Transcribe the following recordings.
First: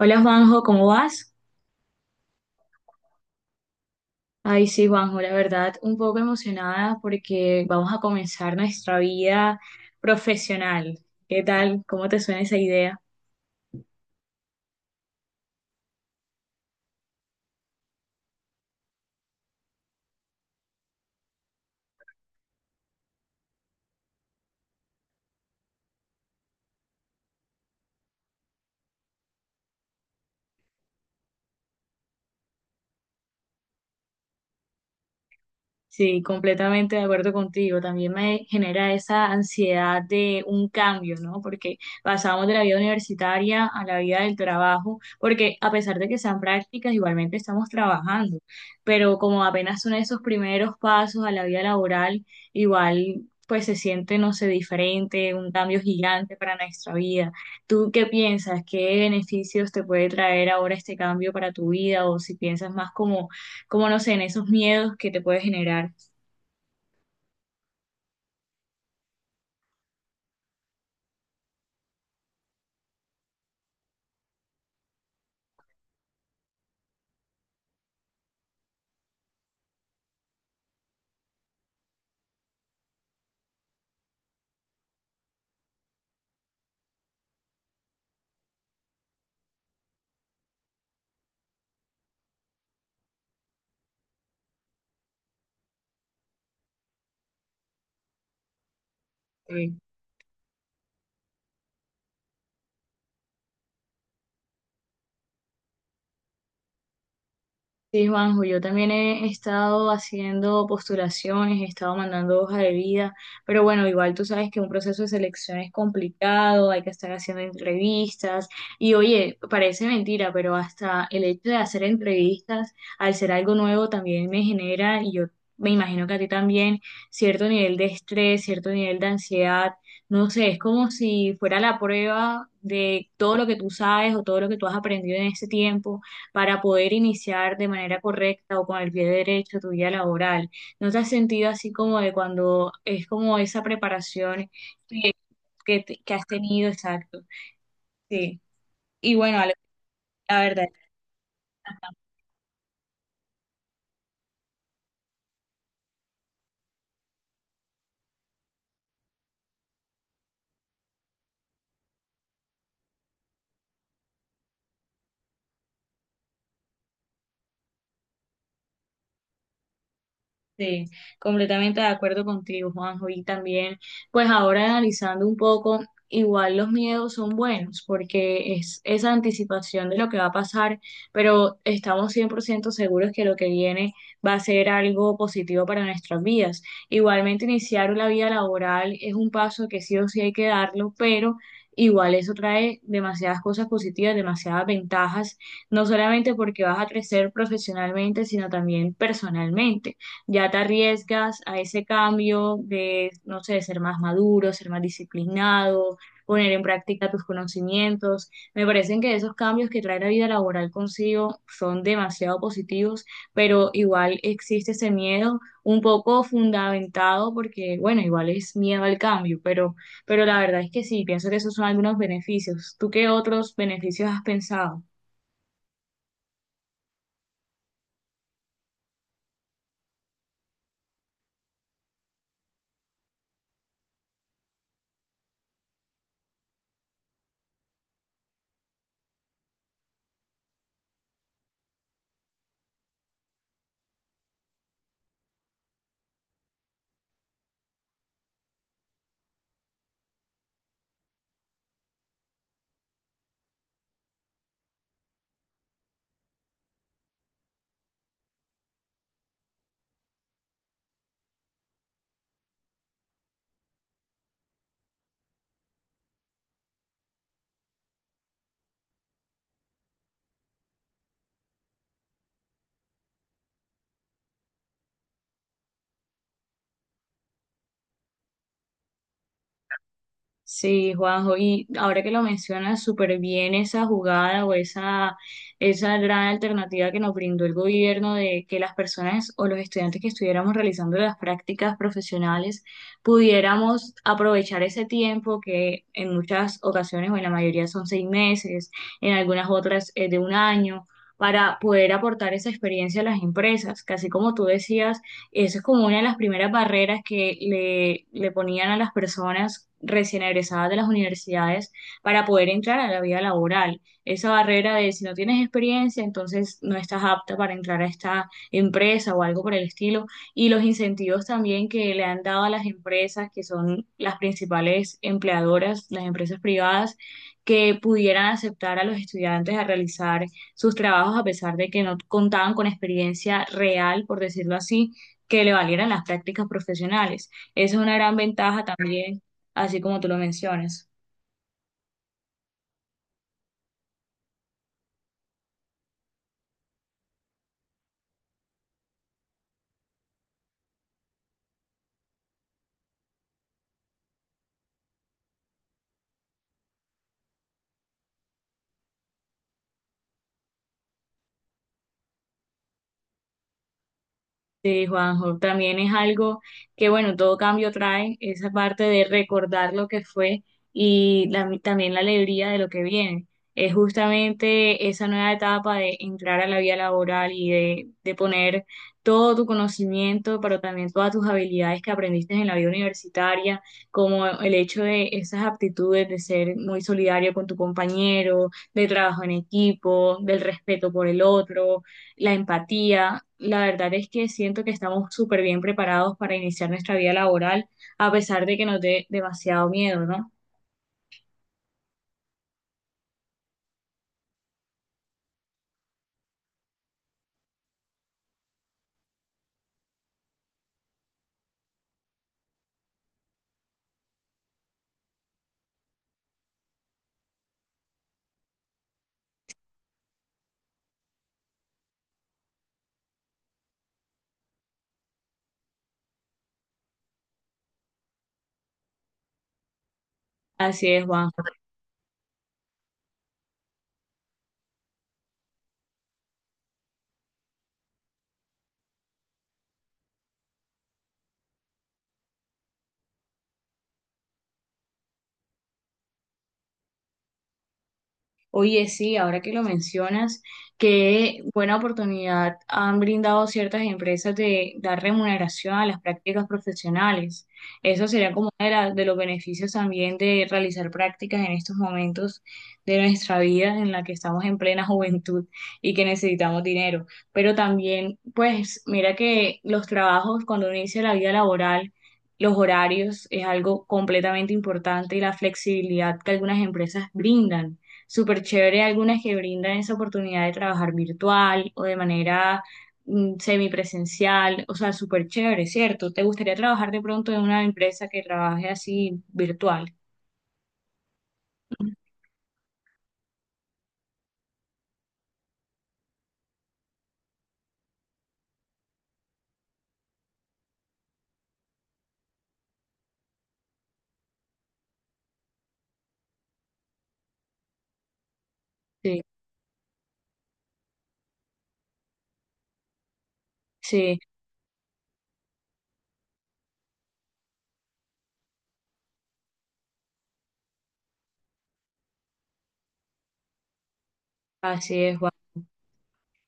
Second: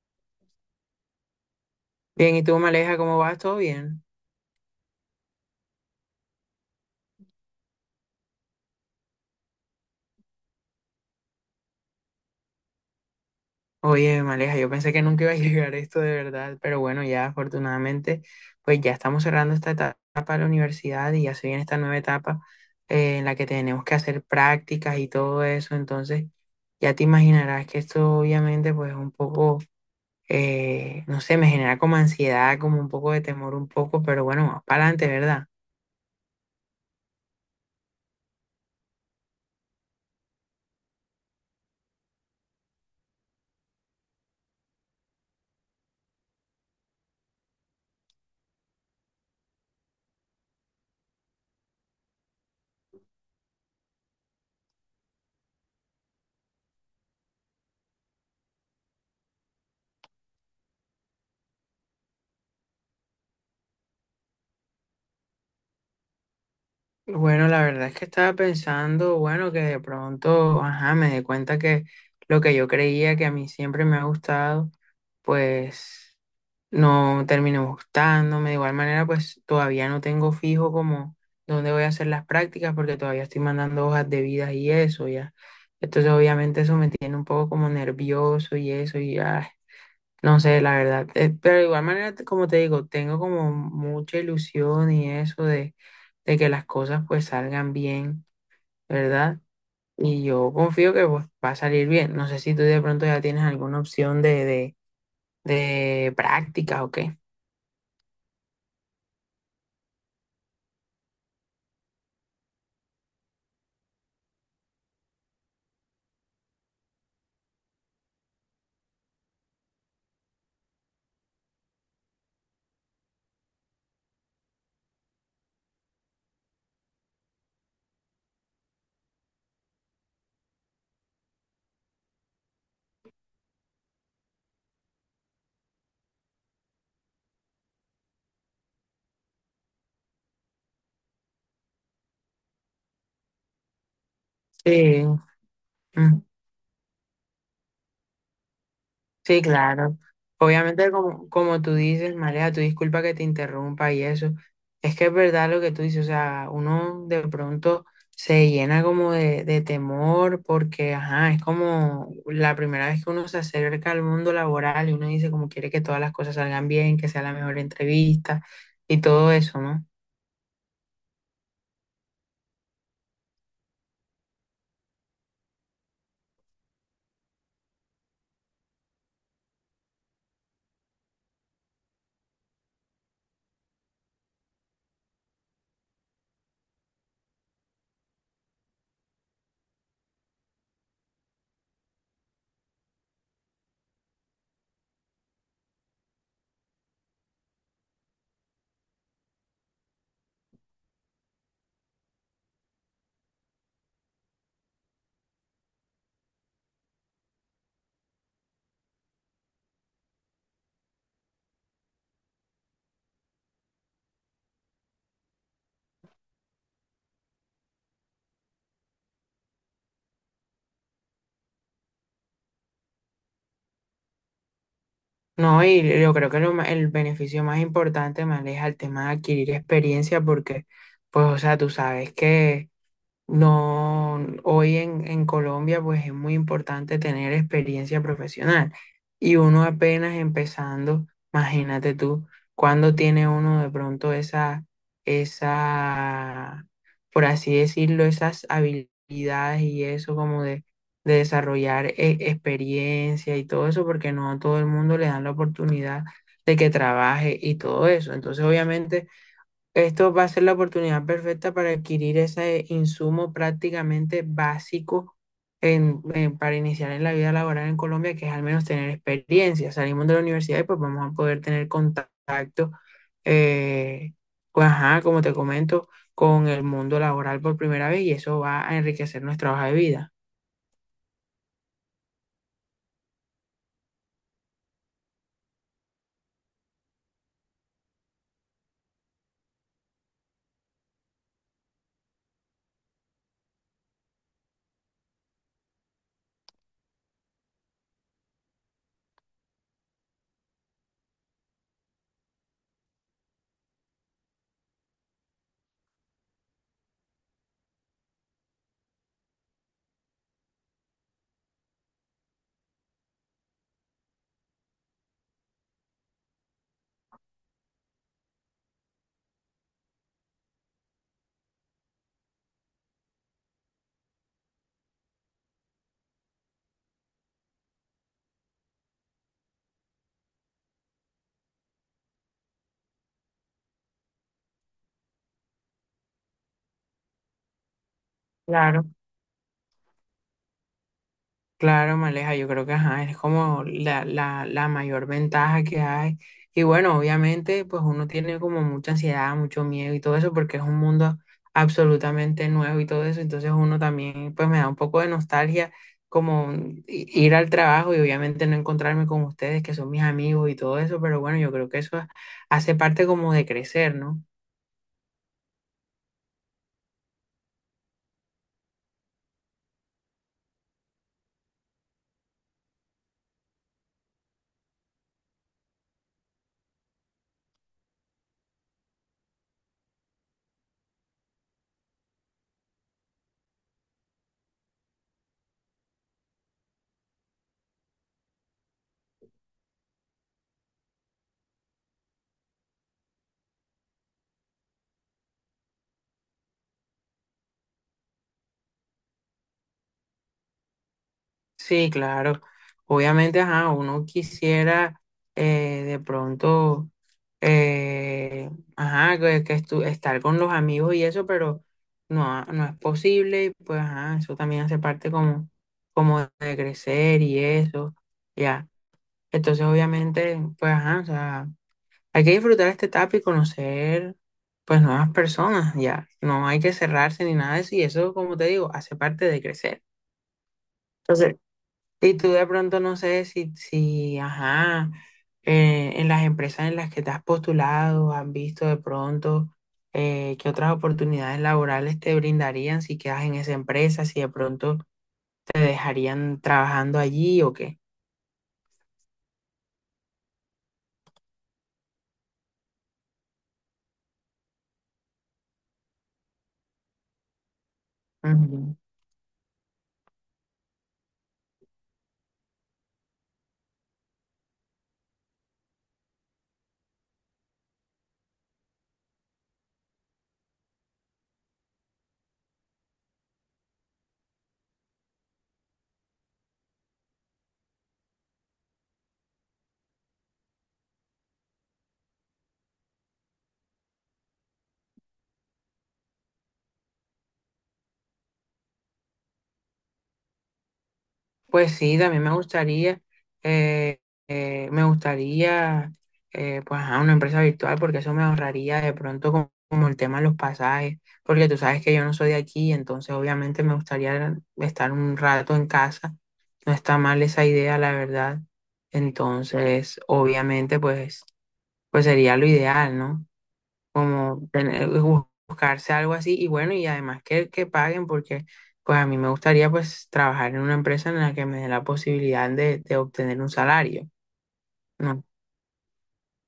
Hola Juanjo, ¿cómo vas? Bien, ¿y tú, Maleja, cómo vas? ¿Todo bien? Ay, sí, Juanjo, la verdad, un poco emocionada porque vamos a comenzar nuestra vida profesional. ¿Qué tal? ¿Cómo te suena esa idea? Oye, Maleja, yo pensé que nunca iba a llegar esto de verdad, pero bueno, ya afortunadamente, pues ya estamos cerrando esta etapa de la universidad y ya se viene esta nueva etapa en la que tenemos que hacer prácticas y todo eso. Entonces ya te imaginarás que esto obviamente pues un poco, no sé, me genera como ansiedad, como un poco de temor un poco, pero bueno, más para adelante, ¿verdad? Sí, completamente de acuerdo contigo. También me genera esa ansiedad de un cambio, ¿no? Porque pasamos de la vida universitaria a la vida del trabajo, porque a pesar de que sean prácticas, igualmente estamos trabajando, pero como apenas son esos primeros pasos a la vida laboral, igual pues se siente, no sé, diferente, un cambio gigante para nuestra vida. ¿Tú qué piensas? ¿Qué beneficios te puede traer ahora este cambio para tu vida? O si piensas más como, como no sé, en esos miedos que te puede generar. Bueno, la verdad es que estaba pensando, bueno, que de pronto, ajá, me di cuenta que lo que yo creía que a mí siempre me ha gustado, pues no terminó gustándome. De igual manera, pues todavía no tengo fijo como dónde voy a hacer las prácticas porque todavía estoy mandando hojas de vida y eso, ya. Entonces, obviamente eso me tiene un poco como nervioso y eso, y ya. No sé, la verdad. Pero de igual manera, como te digo, tengo como mucha ilusión y eso de que las cosas pues salgan bien, ¿verdad? Sí, Y yo confío que pues va a salir bien. No sé si tú de pronto ya tienes alguna opción de práctica o qué. sí, Juanjo, yo también he estado haciendo postulaciones, he estado mandando hoja de vida, pero bueno, igual tú sabes que un proceso de selección es complicado, hay que estar haciendo entrevistas y oye, parece mentira, pero hasta el hecho de hacer entrevistas, al ser algo nuevo, también me genera, y yo me imagino que a ti también, cierto nivel de estrés, cierto nivel de ansiedad, no sé, es como si fuera la prueba de todo lo que tú sabes o todo lo que tú has aprendido en ese tiempo para poder iniciar de manera correcta o con el pie derecho tu vida laboral. ¿No te has sentido así como de cuando es como esa preparación que, Sí. Que has tenido? Exacto. Sí. Y bueno, Sí, Ale, claro. la verdad. Obviamente, como, como tú dices, Marea, tu disculpa que te interrumpa y eso. Es que es verdad lo que tú dices, o sea, uno de pronto se llena como de temor porque, ajá, es como la primera vez que uno se acerca al mundo laboral y uno dice como quiere que todas las cosas salgan bien, que sea la mejor entrevista y todo eso, ¿no? Sí, completamente de acuerdo contigo, Juanjo. Y también, pues ahora analizando un poco, igual los miedos son buenos porque es esa anticipación de lo que va a pasar, pero estamos 100% seguros que lo que viene va a ser algo positivo para nuestras vidas. Igualmente, iniciar la vida laboral es un paso que sí o sí hay que darlo, pero... Igual eso trae demasiadas cosas positivas, demasiadas ventajas, no solamente porque vas a crecer profesionalmente, sino también personalmente ya te arriesgas a ese cambio de, no sé, de ser más maduro, ser más disciplinado, poner en práctica tus conocimientos. Me parecen que esos cambios que trae la vida laboral consigo son demasiado positivos, pero igual existe ese miedo un poco fundamentado porque, bueno, igual es miedo al cambio, pero la verdad es que sí, pienso que esos son algunos beneficios. ¿Tú qué otros beneficios has pensado? No, y yo creo que el beneficio más importante, Marea, es el tema de adquirir experiencia porque, pues, o sea, tú sabes que no, hoy en Colombia pues es muy importante tener experiencia profesional y uno apenas empezando, imagínate tú, cuando tiene uno de pronto esa, por así decirlo, esas habilidades y eso como de desarrollar experiencia y todo eso, porque no a todo el mundo le dan la oportunidad de que trabaje y todo eso. Entonces, obviamente esto va a ser la oportunidad perfecta para adquirir ese insumo prácticamente básico para iniciar en la vida laboral en Colombia, que es al menos tener experiencia. Salimos de la universidad y pues vamos a poder tener contacto, eh, pues, ajá, como te comento, con el mundo laboral por primera vez y eso va a enriquecer nuestra hoja de vida. Sí, Juanjo, y ahora que lo mencionas súper bien esa jugada o esa gran alternativa que nos brindó el gobierno de que las personas o los estudiantes que estuviéramos realizando las prácticas profesionales pudiéramos aprovechar ese tiempo que en muchas ocasiones o en la mayoría son seis meses, en algunas otras es de un año, para poder aportar esa experiencia a las empresas, casi como tú decías eso es como una de las primeras barreras que le ponían a las personas recién egresadas de las universidades para poder entrar a la vida laboral. Esa barrera de si no tienes experiencia, entonces no estás apta para entrar a esta empresa o algo por el estilo. Y los incentivos también que le han dado a las empresas, que son las principales empleadoras, las empresas privadas, que pudieran aceptar a los estudiantes a realizar sus trabajos a pesar de que no contaban con experiencia real, por decirlo así que le valieran las prácticas profesionales. Esa es una gran ventaja Claro. también, así como tú lo mencionas. Claro, Maleja, yo creo que ajá, es como la mayor ventaja que hay. Y bueno, obviamente, pues uno tiene como mucha ansiedad, mucho miedo y todo eso, porque es un mundo absolutamente nuevo y todo eso. Entonces uno también, pues me da un poco de nostalgia como ir al trabajo y obviamente no encontrarme con ustedes, que son mis amigos y todo eso. Pero bueno, yo creo que eso hace parte como de crecer, ¿no? Sí, Juanjo, también es algo que, bueno, todo cambio trae esa parte de recordar lo que fue y también la alegría de lo que viene. Es justamente esa nueva etapa de entrar a la vida laboral y de poner todo tu conocimiento, pero también todas tus habilidades que aprendiste en la vida universitaria, como el hecho de esas aptitudes de ser muy solidario con tu compañero, de trabajo en equipo, del respeto por el otro, la empatía. La verdad es que siento que estamos súper bien preparados para iniciar nuestra vida laboral, a pesar de que nos dé demasiado miedo, ¿no? Sí, claro. Obviamente, ajá, uno quisiera de pronto, eh, ajá, que estar con los amigos y eso, pero no, no es posible. Y pues, ajá, eso también hace parte como, como de crecer y eso, ya. Entonces, obviamente, pues, ajá, o sea, hay que disfrutar esta etapa y conocer, pues, nuevas personas, ya. No hay que cerrarse ni nada de eso y eso, como te digo, hace parte de crecer. Así es, Juan. Entonces, y tú de pronto no sé si, si, ajá, en las empresas en las que te has postulado, has visto de pronto qué otras oportunidades laborales te brindarían si quedas en esa empresa, si de pronto te dejarían trabajando allí o qué. Oye, sí, ahora que lo mencionas, qué buena oportunidad han brindado ciertas empresas de dar remuneración a las prácticas profesionales. Eso sería como uno de, Ujú. De los beneficios también de realizar prácticas en estos momentos de nuestra vida en la que estamos en plena juventud y que necesitamos dinero. Pero también, pues, mira que los trabajos, cuando uno inicia la vida laboral, los horarios es algo completamente importante y la flexibilidad que algunas empresas brindan, súper chévere algunas que brindan esa oportunidad de trabajar virtual o de manera semipresencial, o sea, súper chévere, ¿cierto? ¿Te gustaría trabajar de pronto en una empresa que trabaje así virtual? Pues sí, también eh, me gustaría, pues, a una empresa virtual, porque eso me ahorraría de pronto como, como el tema de los pasajes, porque tú sabes que yo no soy de aquí, entonces obviamente me gustaría estar un rato en casa. No está mal esa idea, la verdad. Sí, Entonces, obviamente, pues sería lo ideal, ¿no? sí, Como buscarse algo así y bueno, y además que paguen porque pues a mí me gustaría pues trabajar en una empresa en la que me dé la posibilidad de obtener un salario, así es. no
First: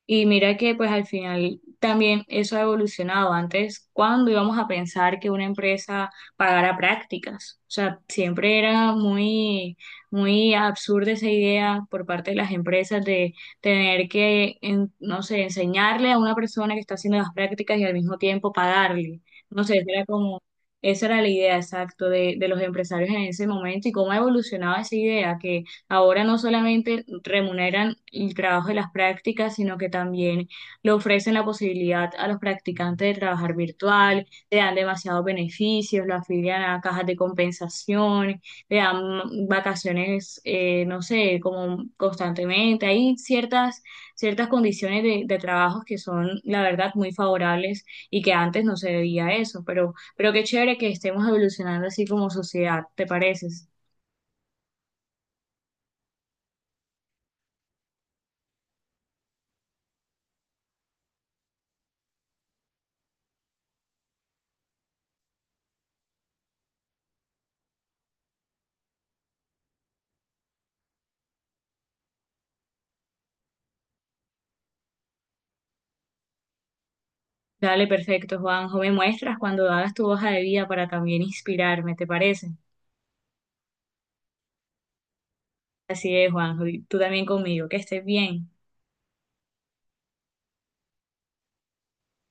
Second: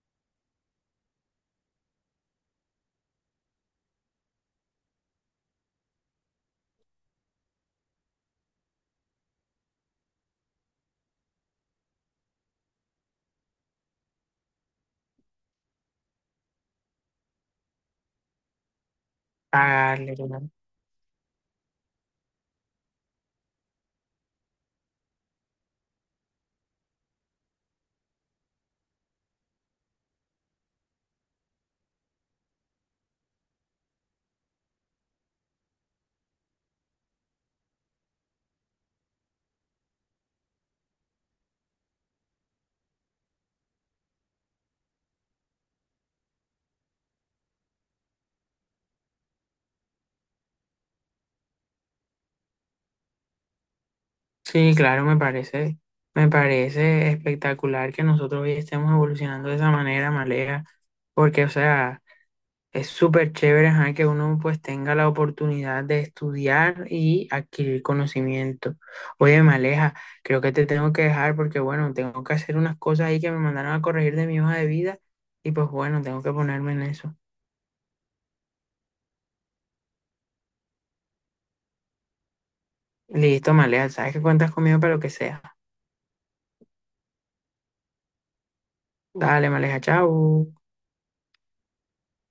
Y mira que pues al final también eso ha evolucionado. Antes, ¿cuándo íbamos a pensar que una empresa pagara prácticas? O sea, siempre era muy, muy absurda esa idea por parte de las empresas de tener que, no sé, enseñarle a una persona que está haciendo las prácticas y al mismo tiempo pagarle. No sé, era pagarle. como, ¿No? esa era la idea exacta de los empresarios en ese momento y cómo ha evolucionado esa idea. Ahora no solamente remuneran el trabajo de las prácticas, sino que también le ofrecen la posibilidad a los practicantes de trabajar virtual, le dan demasiados beneficios, lo afilian a cajas de compensación, le dan vacaciones, no sé, como constantemente. Hay ciertas condiciones de trabajo que son, la verdad, muy favorables y que antes no se veía eso, pero qué chévere que estemos evolucionando así como sociedad, ¿te pareces? Sí, claro, me parece espectacular que nosotros hoy estemos evolucionando de esa manera, Malea, porque o sea... Es súper chévere, ajá, que uno pues tenga la oportunidad de estudiar y adquirir conocimiento. Oye, Maleja, creo que te tengo que dejar porque bueno, tengo que hacer unas cosas ahí que me mandaron a corregir de mi hoja de vida y pues bueno, tengo que ponerme en eso. Dale, perfecto, Juanjo. Me muestras cuando hagas tu hoja de vida para también inspirarme, ¿te parece? Listo, Maleja, sabes que cuentas conmigo para lo que sea. Así es, Juanjo. Y tú también conmigo. Que estés bien. Dale, Maleja, chao.